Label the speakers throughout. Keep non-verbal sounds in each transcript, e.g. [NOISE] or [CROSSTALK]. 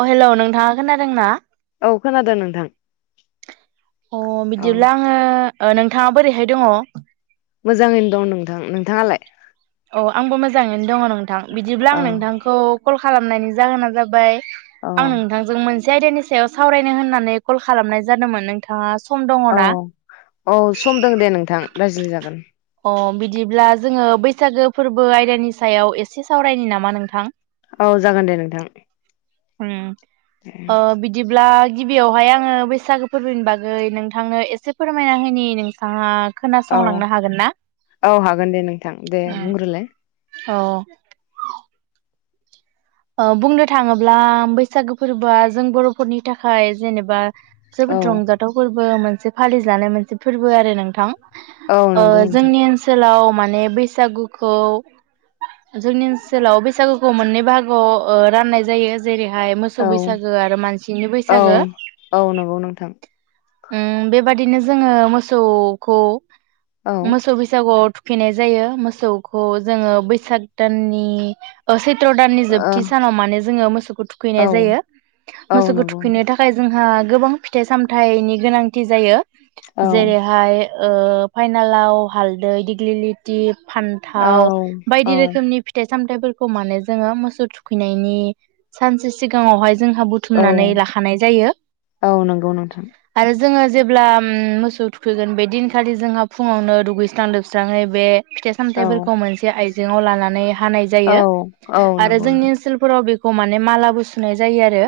Speaker 1: अ हेल' नोंथाङा खोनादों ना?
Speaker 2: औ खोनादों नोंथां
Speaker 1: अ
Speaker 2: औ
Speaker 1: बिदिब्ला आङो ओ नोंथाङा बोरैहाय दङ?
Speaker 2: मोजाङैनो दं नोंथां। नोंथाङालाय?
Speaker 1: अ आंबो मोजाङैनो दङर' नोंथां बिदिब्ला
Speaker 2: औ
Speaker 1: आं नोंथांखौ कल खालामनायनि जाहोना जाबाय
Speaker 2: औ
Speaker 1: आं नोंथांजों मोन से आयदानि सायाव सावरायनो होननानै कल खालामनाय जादोंमोन नोंथाङा सम
Speaker 2: औ
Speaker 1: दङना
Speaker 2: औ सम दों दे नोंथां रायज्लायजागोन।
Speaker 1: अ बिदिब्ला जोङो बैसागो फोरबो आयदानि सायाव एसे सावरायनि नामा नोंथां
Speaker 2: औ जागोन दे नोंथां।
Speaker 1: होम। ओ बिदिब्ला गिबियावहाय आङो बैसागो फोरबोनि बागै नोंथांनो एसे फोरमायना होनि नोंथाङा
Speaker 2: औ
Speaker 1: खोनासंलांनो हागोन ना?
Speaker 2: औ हागोन दे नोंथां दे बुंग्रोलाय
Speaker 1: अ ओ बुंनो थाङोब्ला बैसागो फोरबोआ जों बर'फोरनि थाखाय जेनेबा
Speaker 2: औ
Speaker 1: जोबोद रंजाथाव फोर बो मोनसे फालिजानाय मोनसे फोरबो आरो नोंथां।
Speaker 2: औ
Speaker 1: ओ
Speaker 2: नंगौ नोंथां
Speaker 1: जोंनि ओनसोलाव मान माने बैसागुखौ जोंनि ओनसोलाव बैसागुखौ मोननै बाहागो ओ राननाय जायो। जेरैहाय मोसौ
Speaker 2: औ
Speaker 1: बैसागो आरो मानसिनि
Speaker 2: औ
Speaker 1: बैसागो
Speaker 2: औ नंगौ नोंथां
Speaker 1: उम बेबादिनो जोङो मोसौखौ
Speaker 2: औ
Speaker 1: मोसौ बैसागआवथ फिनाय जायो मोसौखौ जोङो बैसाग दाननि अ सैथ्र दान
Speaker 2: ओ
Speaker 1: थि सानाव माने जोङो मोसौखौ
Speaker 2: औ
Speaker 1: थुखैनाय जायो
Speaker 2: औ
Speaker 1: मोसौखौ
Speaker 2: नंगौ
Speaker 1: थुखैनो
Speaker 2: नोंथां।
Speaker 1: थाखाय जोंहा गोबां फिथाइ सामथाइनि गोनांथि जायो।
Speaker 2: औ
Speaker 1: जेरैहाय ओ फाइनालाव हालदै दिग्लिलिटि
Speaker 2: औ
Speaker 1: फान्थाव
Speaker 2: औ
Speaker 1: बायदि रोखोमनि फिथाइ सामथाइफोरखौ माने जोङो मोसौ थुख थुखैनायनि सानसे सिगाङावहाय, जोंहा
Speaker 2: औ
Speaker 1: बुथुमनानै लाखानाय जायो
Speaker 2: औ नंगौ नोंथां
Speaker 1: आरो जोङो जेब्ला मोसौ थुखैगोन बे दिनखालि जोंहा फुङावनो दुगैस्रां लोबस्रांहै बे फिथाइ
Speaker 2: औ
Speaker 1: सामथाइफोरखौ मोनसे आइजेंआव लानानै हानाय
Speaker 2: औ
Speaker 1: जायो
Speaker 2: औ
Speaker 1: आरो
Speaker 2: नंगौ नोंथां
Speaker 1: जोंनि फोराव बेखौ माने मालाबो सुनाय जायो आरो।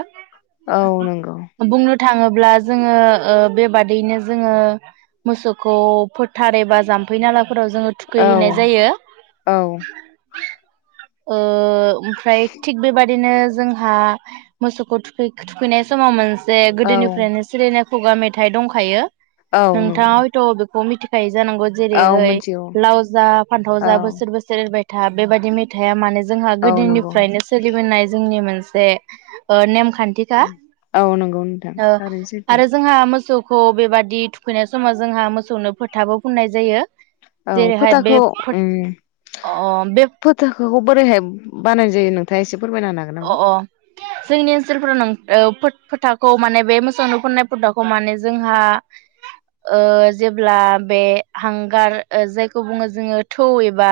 Speaker 2: औ नोंगौ।
Speaker 1: बुंनो थाङोब्ला जोङो ओ बेबादैनो जोङो मोसौखौ फोथार एबा जाम्फै नाला फोराव जोङो
Speaker 2: औ
Speaker 1: थुखैहैनाय जायो।
Speaker 2: औ
Speaker 1: ओ ओमफ्राय बेबादिनो जोंहा मोसौखौ थुखै थुखैनाय समाव मोनस जे गोदोनिफ्रायनो सोलिनाफ खुगा मेथाइ दंखायो।
Speaker 2: औ नंगौ
Speaker 1: नोंथाङा हयथ बेखौ मिथि जानांगौ
Speaker 2: औ
Speaker 1: जेरैहैय
Speaker 2: मिथिगौ
Speaker 1: लाव जा फान्थाव
Speaker 2: औ
Speaker 1: जा बोसोर बोसोर एरबाय था बेबायदि मेथाइया मानो जोंहा
Speaker 2: औ
Speaker 1: गोदोनि
Speaker 2: नंगौ
Speaker 1: फ्रायनो सोलिबोनाय जोंनि मोन से ओ नेमखान खान्थिखा
Speaker 2: औ नंगौ नोंथां
Speaker 1: ओ
Speaker 2: थारैनो सैथो
Speaker 1: आरो जोंहा मोसौ खौ बेबादि थुखैनाय समाव जोंहा मोसौनो फोथाबो फुननाय जायो।
Speaker 2: औ
Speaker 1: जेरैहाय बे
Speaker 2: फोथाखौ
Speaker 1: फोथ अ बे
Speaker 2: फोथाखौ बोरैहाय बानाय जायो नोंथाङा एसे फोरमायना होनो हागोन
Speaker 1: अ
Speaker 2: नामा?
Speaker 1: अ जोंनि ओनसोलफोराव नों औ फोथ फोथाखौ माने बे मोसौनो फुननाय फोथाखौ माने जोंहा ओ जेब्ला बे हांगार जायखौ खौ बुंङो जोङो थौ एबा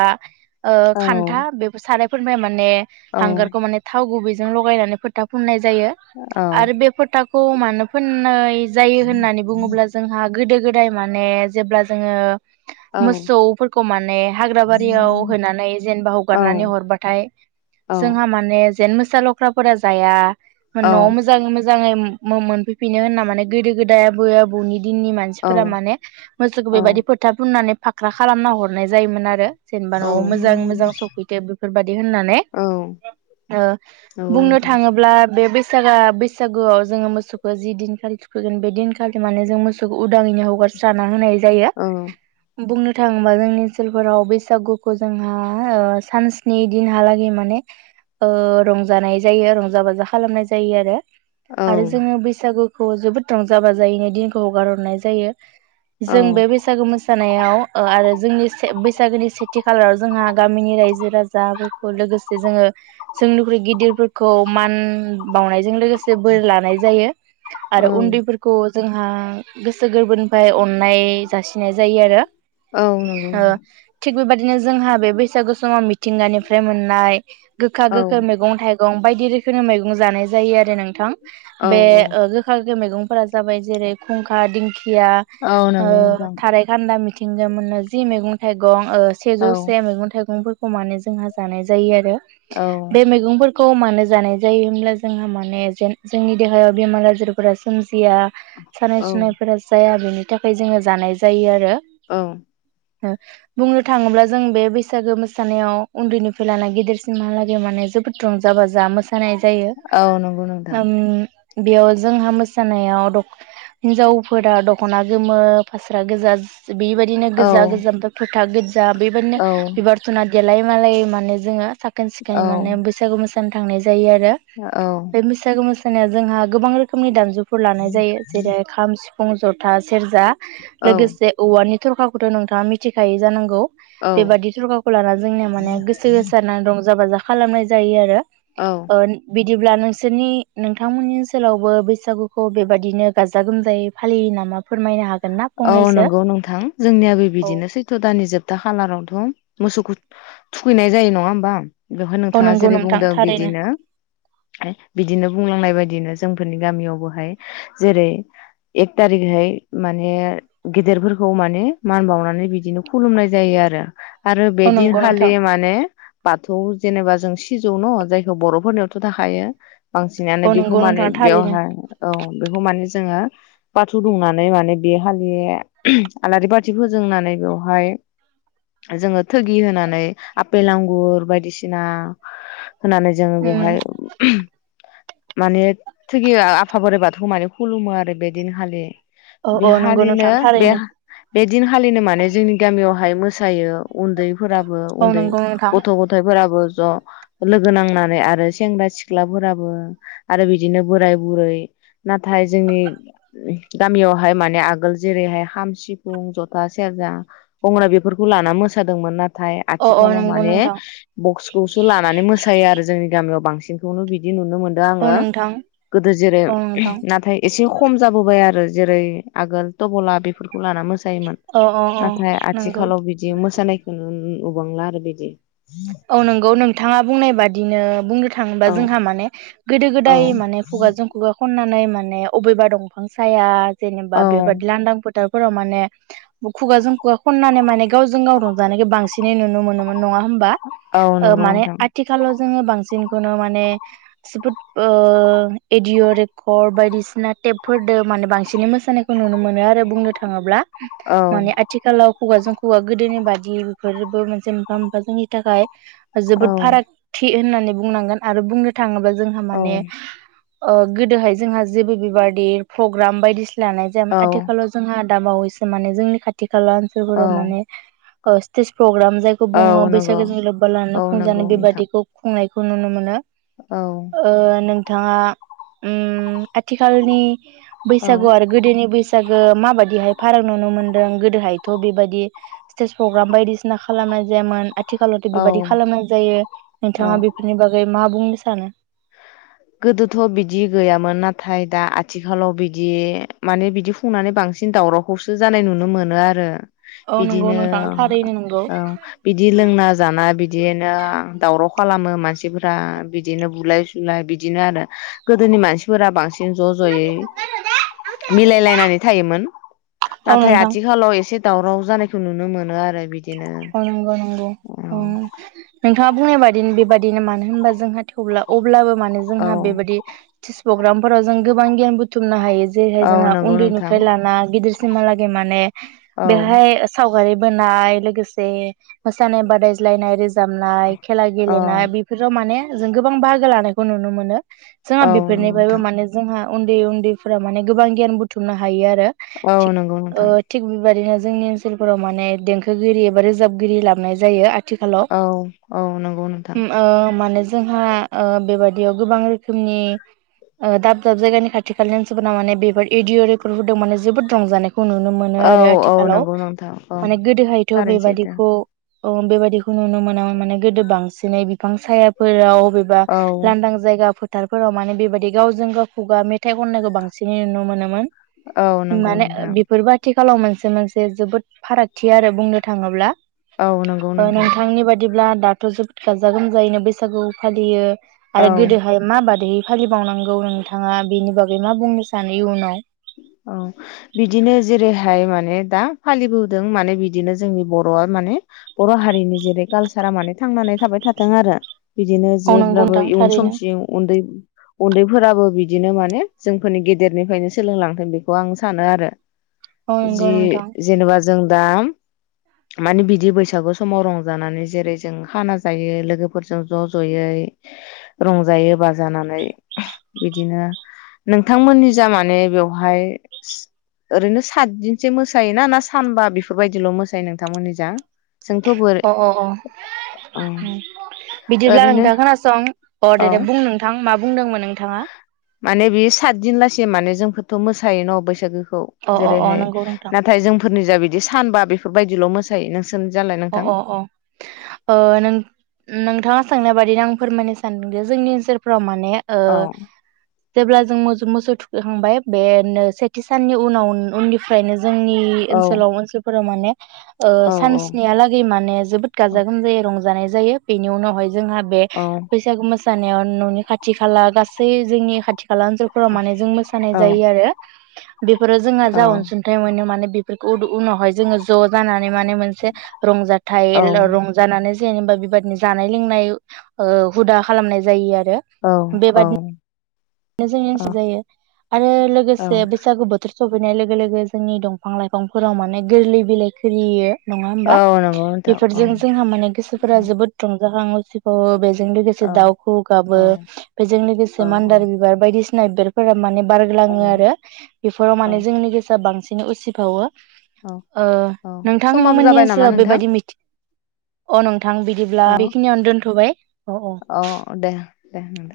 Speaker 1: ओ
Speaker 2: औ
Speaker 1: खान्था बेफोर साराय फोरमाय माने
Speaker 2: औ
Speaker 1: हांगारखौ माने थाव गुबैजों लगायनानै फोथा फुननाय जायो
Speaker 2: औ
Speaker 1: आरो बे फोथाखौ औ मानो फोननाय जायो होननानै बुङोब्ला जोंहा गोदो गोदाय माने जेब्ला जोंङो
Speaker 2: औ
Speaker 1: मोसौफोरखौ माने हाग्रा बारियाव होनानै जेनेबा
Speaker 2: औ
Speaker 1: हगारनानै हरबाथाय
Speaker 2: औ
Speaker 1: जोंहा माने जेन मोसा लख्राफोरा जाया। न'आव मोजांयै मोजां मोजांङै मो-मोनफैफिनो होनना माने गोदो गोदाय आबै आबौनि दिननि मानसिफोरा
Speaker 2: औ
Speaker 1: माने मोसौखौ
Speaker 2: औ
Speaker 1: बेबायदि फोथा फुननानै फाख्रा खालामना हरनाय जायोमोन आरो। जेनेबा न'आव मोजां मोजां सफैथो बेफोरबायदि होननानै ओ बुंनो थांङोब्ला बे बेसे सागा बैसागोआव जोंङो मोसौखौ जि दिनखालि थुखैगोन बे दिनखालि माने जों मोसौखौ उदांङैनो हगारस्राना होनाय जायो बुंनो थाङोबा जोंनि ओनसोलफोराव बैसागुखौ जोंहा ओ सानस्नि दिनहालागै माने ओ रंजानाय जायो रंजा बाजा खालामनाय जायो आरो। आरो जोङो बैसागु खौ जोबोद रंजा बाजायैनो दिनखौ हगारहरनाय जायो। जों बे बैसागु मोसा नायाव ओ आरो जोंनि बैसागोनि सेथि खालाराव जोंहा गामिनि रायजो राजाफोरखौ लोगोसे जोङो जोंनिख्रुइ गिदिरफोरखौ मान बावनायजों लोगोसे बोर लानाय जायो। आरो
Speaker 2: औ
Speaker 1: उन्दैफोरखौ। जोंहा गोसो गोरबोनिफ्राय अननाय जासिनाय जायो आरो
Speaker 2: औ नंगौ
Speaker 1: ओ
Speaker 2: नोंथां
Speaker 1: थिख बेबायदिनो जोंहा बे बैसागु समाव मि थिंगानिफ्राय मोननाय गोखा
Speaker 2: औ
Speaker 1: गो फोर मैगं थाइं मैगं बायदि रोखोमनि मैगं जानाय जायो आरो नोंथां
Speaker 2: औ
Speaker 1: बे ओ मैगंफोरा जाबाय जेरै खुंखा दिंख खिया
Speaker 2: औ औ
Speaker 1: ओ
Speaker 2: नंगौ नोंथां
Speaker 1: थारायखान्दा मिथ थिंगा मोना जि मैगं थाइगं ओ
Speaker 2: औ
Speaker 1: सेजौ से मैगं थाइगं फोर खौ मानेज जोंहा जानाय जायो आरो
Speaker 2: औ औ
Speaker 1: गंफोरखौ मानो जानाय जायोब्ला जोंहा माने जोंनि देहायाव बेमार आजारफोरा जिया सानाय सुनायफोरा जाया बेनि थाखाय जोङो जानाय जायो आरो
Speaker 2: ओं
Speaker 1: ओ बुंनो थाङोब्ला जों बे बैसागो मोसानायाव उन्दैनिफ्राय लाना गेदेरसिमहालागै जे माने जबोद रं जा बा जा मोसा जानाय जायो
Speaker 2: औ नंगौ नोंथां
Speaker 1: ओम बेयाव जोंहा मोसानायाव दख हिनजावफोरा दखना गोमो फास्रा गोजा बेबायदिनो
Speaker 2: औ
Speaker 1: गोजा गोजानथ थागोद जा
Speaker 2: औ
Speaker 1: बेबायदिनो देलाय मालाय माने जोंङो साखोन जाय
Speaker 2: औ
Speaker 1: माने बैसागु मो जानो थांनायज जायो आरो
Speaker 2: औ
Speaker 1: बे बैसागो मोस [UNINTELLIGIBLE] जोंहा गोबां रोखोमनि दामजु फोर लानाय जायो जेरै खाम सिफ फुं जथा सेरजा
Speaker 2: औ
Speaker 1: लोगोसे औवानि थरखाखौथ नोंथाङा मिथिखायो जानांगौ।
Speaker 2: औ
Speaker 1: बेबादि थरखाखौ लाना जोंनिया माने गोसो होसार रं जा बाजा खालामनाय जायो आरो
Speaker 2: औ
Speaker 1: ओ बि बिदिब्ला नोंसोरनि नोंथांमोननि ओनसोलावबो बैसागुखौ बेबादिनो गाजा गोमजायै फालियो नामा फोरमायनो हाग
Speaker 2: औ नंगौ नोंथां जोंनियाबो
Speaker 1: औ
Speaker 2: बिदिनो सैथ' दाननि जोब था खालारावथ मोसौखौ थुखैनाय जायो नङा होमबा। बेवहाय
Speaker 1: औ
Speaker 2: नोंथांआ
Speaker 1: नंगौ
Speaker 2: जेरै
Speaker 1: नोंथां
Speaker 2: बुंदों
Speaker 1: थारैनो
Speaker 2: बिदिनो बिदिनो बुंलांनाय बादिनो जोंफोरनि गामियावबोहाय जेरै एक थारिखहाय माने बे गेदेरफोरखौ माने मान बावनानै बिदिनो खुलुमनाय जायो आरो। आरो
Speaker 1: औ
Speaker 2: बेदिन
Speaker 1: नंगौ
Speaker 2: खालि
Speaker 1: नोंथां
Speaker 2: माने थ जेनेबा जों सिजौ न जायखौ बर'फोरनियावथ थाखायो। बांसिनानो
Speaker 1: औ
Speaker 2: बेखौ
Speaker 1: नंगौ
Speaker 2: माने
Speaker 1: नोंथां थारैनो
Speaker 2: बेवहाय औ बेखौ माने जोङो बाथौ दुमनानै माने बे हालि आलारि बाथि फोजोंनानै बेवहाय जोङो थोगि होनानै आफेल आंगुर बायदिसिना होनानै जोङो
Speaker 1: उम
Speaker 2: बेवहाय माने थोगि आफा बोराइ बाथौ माने खुलुमो आरो बेदिनखालि‌।
Speaker 1: औ
Speaker 2: बे
Speaker 1: औ नंगौ
Speaker 2: खालिनो
Speaker 1: नोंथां थारैनो
Speaker 2: बे दिन खालिनो माने जोंनि गामियाव बाहाय मोसायो। उन्दैफोराबो
Speaker 1: औ
Speaker 2: उन्दै
Speaker 1: नंगौ नोंथां
Speaker 2: गथ' गथाइफोराबो ज लोगो नांनानै आरो सेंग्रा सिख्लाफोराबो आरो बिदिनो बोराय बुरै नाथाय जोंनि गामियाव बेहाय माने आगोल जेरैहाय खाम सिफुं जथा सेरजा गंगोना बेफोरखौ लाना मोसादोंमोन नाथाय थाय
Speaker 1: अ अ
Speaker 2: आथिखालाव
Speaker 1: नंगौ
Speaker 2: माने
Speaker 1: नोंथां
Speaker 2: बक्सखौसो लानानै मोसायो आरो जोंनि गामियाव बां सिंखौनो बिदि नु नुनो मोनदों
Speaker 1: औ
Speaker 2: आङो
Speaker 1: नोंथां
Speaker 2: गोदो जेरै
Speaker 1: औ नोंथां
Speaker 2: नाथाय एसे खम जाबोबाय आरो। जेरै आगोलथबला बेफोर लाना मोसायोमोन
Speaker 1: औ औ औ
Speaker 2: नाथाय
Speaker 1: नंगौ
Speaker 2: आथिखालाव बिदि मोसानायखौ नु नुबांला आरो बिदि।
Speaker 1: औ नंगौ नोंथाङा बुंनाय बादिनो बुंनो थाङोबा
Speaker 2: औ
Speaker 1: जोंहा माने गोदो
Speaker 2: औ
Speaker 1: गोदाय माने खुगाजों खुगा खननानै म माने अबेबा दंफां साया जेनोनि
Speaker 2: औ
Speaker 1: बेबादिफ लांदां फोथार राव माने खुगाजों खुगा खननानै माने गावजों गाव रंजानायखौ बांसिनै नुनो मोनोमोन नङा होन
Speaker 2: औ
Speaker 1: ओ
Speaker 2: नंगौ
Speaker 1: माने
Speaker 2: नोंथां
Speaker 1: आथिखाल जोङो बांसिनखौनो माने जोबोद ओ एडिअ' रेकर्ड बायदिसिना टेपफोरदो माने बांसिनै मोसानायखौ नुनो मो ओमफाय आरो बुंनो थाङोब्ला
Speaker 2: औ
Speaker 1: माने आथिखालाव हौवाजों हौवा गोदोनि बादि बेफोरबो मोनसे मोनफा मोनफा जोंनि थाखाय
Speaker 2: औ
Speaker 1: जोबोद फाराग थि। होननानै बुंनांगोन आरो बुंनो थाखाय। थाङोबा जोंहा
Speaker 2: औ
Speaker 1: माने। ओ गोदोहाय जोंहा जेबो बेबादि प्रग्राम बायदिसि लानाय जायामोन
Speaker 2: औ
Speaker 1: आथिखालाव जोंहा दाबावैसो माने जोंनि खाथ खाथि खाला
Speaker 2: औ
Speaker 1: ओनसोलफोराव माने ओ [UNINTELLIGIBLE] प्रग्राम जायखौ
Speaker 2: औ
Speaker 1: बुङो बैस
Speaker 2: नंगौ
Speaker 1: लोगोजों लोब्बा लानो
Speaker 2: औ
Speaker 1: खुंजानाय
Speaker 2: नंगौ नोंथां
Speaker 1: बेबादिखौ खुंनाय खौ नुनो मोनो।
Speaker 2: औ
Speaker 1: ओ नों नोंथाङा उम आथिखालनि
Speaker 2: औ
Speaker 1: बैसागु आरो गोदोनि बैसा [UNINTELLIGIBLE] माबाददिहाय फाराग नुनो मोन्दों गोदोहायथ बेबायाददि स्टेज प्रग्राम बायदिसिना खालामनाय जायामोन आरो आथिखालावथ
Speaker 2: औ
Speaker 1: बेबायदि खालामनांगौ जायो
Speaker 2: औ
Speaker 1: नोंथाङा बेफोरनि बागै मा बुंनो सानो।
Speaker 2: गोदोथ बिदि गैयामोन नाथाय दा आथिखालाव बिदि माने बिदि खुंनानै बांसिन दावरावखौसो जानाय नुनो मोनो आरो।
Speaker 1: औ नंगौ
Speaker 2: बिदिनो
Speaker 1: नोंथां थारैनो नंगौ।
Speaker 2: औ बिदि लोंना जाना बिदि। बिदिनो दावराव खालामो मानसिफोरा बिदिनो बुलाय सुलाय बिद बिदिनो आरो गोदोनि मानसिफोरा बांसिन ज जयै मिलायलायनानै थायोमोन
Speaker 1: औ
Speaker 2: नाथाय
Speaker 1: नोंथां
Speaker 2: आथिखालाव एसे दावराव जानायखौ नुनो मोनो आरो बिदि
Speaker 1: औ नंगौ नंगौ नोंथाङा बुंनाय बादि बे बादिनो मानो होनबा जोंहा थेवब्ला अब्लाबो। मानो
Speaker 2: औ
Speaker 1: जोंहा बेबायदि थोस प्रग्रामफोराव जों गोबां गियान बुथुमनो हायो। जेरैहाय
Speaker 2: औ
Speaker 1: जोंहा
Speaker 2: नंगौ नोंथां
Speaker 1: उन्दैनिफ्राय लाना गिदिर। सिमा लागे माने
Speaker 2: औ
Speaker 1: बेहाय साव बै बोननाय लोगोस जे मोसानाय बादाज्लायनाय रो जाबनाय खेला
Speaker 2: औ
Speaker 1: गेलेनाय बेफोराव माने जों गोबां बाहागो लानायखौ नुनो मोनो। जोंहा
Speaker 2: औ नंगौ
Speaker 1: बिफोरनिफ्रायबो
Speaker 2: नोंथां
Speaker 1: माने जोंहा उन्दै उन्दैफोरा माने गोबां गियान बुथुमनो हायो आरो
Speaker 2: औ नंगौ
Speaker 1: ओ
Speaker 2: नोंथां
Speaker 1: थिक बेबायदिनो जोंनि ओनसोलफोराव माने देंखो गिरि रोजाबगिरि लाबोनाय जायो आरो आथिखालाव
Speaker 2: औ औ नंगौ नोंथां
Speaker 1: उम ओ माने जोंङो जोंहा ओ बेबायदियाव गोबां रोखोमनि ओ दाब दाब जायगानि खाथि खालानि मानसिफोरा माने बेफोर अडिअ' रेकर्डफोरदों माने जोबोद रंजानाय नुनो मोनो
Speaker 2: औ
Speaker 1: आरो
Speaker 2: औ
Speaker 1: आथिखालाव
Speaker 2: नंगौ नोंथां औ
Speaker 1: माने गोदोहाय
Speaker 2: थारैनो सैथो
Speaker 1: बेबायदिखो अ बेबायदिखै नुनो मोना मोन माने गोदो बांसिनै बिफां सायाफोराव अबेबा
Speaker 2: औ
Speaker 1: लांदां जायगा फो फोथारफोराव माने बेबायदि गाव जों गाव खुगा मेथाइ खननायखौ बांसिनै नुनो मोनोमोन,
Speaker 2: औ नंगौ
Speaker 1: माने ओ
Speaker 2: नोंथां
Speaker 1: बेफोरबादि खालाव मोनसे मोनसे जोबोद फारागथि आरो बुंनो थांङोब्ला
Speaker 2: औ नोंगौ नोंथां।
Speaker 1: बिदिब्ला दाथ' जोब गाजा गोमजायैनो बैसागु फालियो आरो
Speaker 2: औ
Speaker 1: गोदोहाय मा बादि फालिबानांगौ नोंथांङा बेनि बागै मा बुंनो सानो इयुनाव
Speaker 2: औ बिदिनो जेरैहाय माने दा फालिबोदों माने बिदिनो जोंनि बर'आ माने बर' हारिनि जेरै कालसारा माने थांनानै थाबाय थाथों आरो बिदिनो
Speaker 1: औ नंगौ
Speaker 2: जेब्लाबो
Speaker 1: नोंथां
Speaker 2: इयुन
Speaker 1: थारैनो
Speaker 2: समसिम उन्दै उन्दैफोराबो बिदिनो माने जोंफोरनि गेदेरनिफ्रायनो। सोलोंलांथों बेखौ आं सानो आरो।
Speaker 1: औ
Speaker 2: जि
Speaker 1: नंगौ नोंथां
Speaker 2: जेनोबा जों दा माने बिदि बैसागु समाव रंजानानै जेरै जों खाना जायो लोगोफोरजों ज जयै रंजायै बाजानानै बिदिनो नोंथांमोननि जा माने बेवहाय ओरैनो सातदिनसो मोसायोना ना सानबा बेफोरबायदिल मोसायो नोंथांमोननिजों?
Speaker 1: अ अ अ उम
Speaker 2: औ
Speaker 1: बिदिब्ला
Speaker 2: ओरैनो
Speaker 1: नोंथां खोनासं अ
Speaker 2: औ
Speaker 1: दे दे बुं नोंथां माब बुंदोंमोन नोंथाङा
Speaker 2: माने बे साद दिन लासे माने जोंफोरथ' मोसायो न' बैसागोखो,
Speaker 1: अ
Speaker 2: ओ
Speaker 1: अ अ
Speaker 2: जेरैहाय
Speaker 1: नंगौ नोंथां
Speaker 2: नाथाय जोंफोरनि जाबिद बिदि सानबा बेफोरबायदिल मोसायो नों
Speaker 1: अ -अ- अ, ओ नों-नोंथांङा सोंनाय बादिनो आं फोरमायनो सानदों दि जोंनि ओनसोलफ्राव मा माने ओ
Speaker 2: औ
Speaker 1: जेब्ला जों मोजौ मोसौ थुखै खांबाय बेनो सेथि साननि उनाव उननिफ्रायनो जोंनि
Speaker 2: औ
Speaker 1: ओनसोलाव ओनसोलफोर राव माने ओ
Speaker 2: औ
Speaker 1: सानस नियालागै माने जोबोद
Speaker 2: औ
Speaker 1: गाजा गोमजायै रंजानायज जायो बेनि उनावाय जोंहा बे
Speaker 2: औ
Speaker 1: बैसागु मो जानायाव न'नि खाथि खाला गासै जोंनि खाथि खा साला ओनसोलफोराव माने जों
Speaker 2: औ
Speaker 1: मोसानाय जायो आरो बेफोराव जोंहा
Speaker 2: औ
Speaker 1: जा अनसुंथाइ मोनो माने बेफोरखौ उनावहाय जोङो ज जानानै माने मोन रंजाथाइ
Speaker 2: औ
Speaker 1: ल रंजानानै जेनेबा बिबादनि जानाय लोंनाय ओ हुदा खालामनाय जायो आरो
Speaker 2: औ औ
Speaker 1: बेनो जोंनिसि जायो आरो
Speaker 2: औ
Speaker 1: लोगोसे बैसागु बोथोर सफैनाय लोगो लोगो जोंनि दंफां लाइफांफोराव माने गोरलै बिलाइ खोरियो नङा ओमबा
Speaker 2: औ नंगौ नोंथां
Speaker 1: बेफोरजों
Speaker 2: ओं
Speaker 1: जोंहा माने गोसोफोरा
Speaker 2: औ
Speaker 1: जोबोद रं [UNINTELLIGIBLE] बेजों लोगोसे दाउखौ गाबो
Speaker 2: औ
Speaker 1: बेजों लोगोसे
Speaker 2: औ
Speaker 1: मान्दार
Speaker 2: औ
Speaker 1: बि दिसिना बिबारफोराब माने
Speaker 2: औ
Speaker 1: बारग्लाङो आरो बेफोराव
Speaker 2: औ
Speaker 1: माने जोंनि गोसोआ बांसिन बिदिनो उसि फावो
Speaker 2: औ
Speaker 1: ओ
Speaker 2: औ
Speaker 1: नोंथां
Speaker 2: समाबो
Speaker 1: मोननि
Speaker 2: जाबाय नामा
Speaker 1: ओनसोलाव
Speaker 2: नोंथां
Speaker 1: बेबायदि मिथिं अ नोंथां बिदिब्ला
Speaker 2: औ
Speaker 1: बेखिनियावनो दोनथबाय अ अ।
Speaker 2: औ दे दे नोंथां।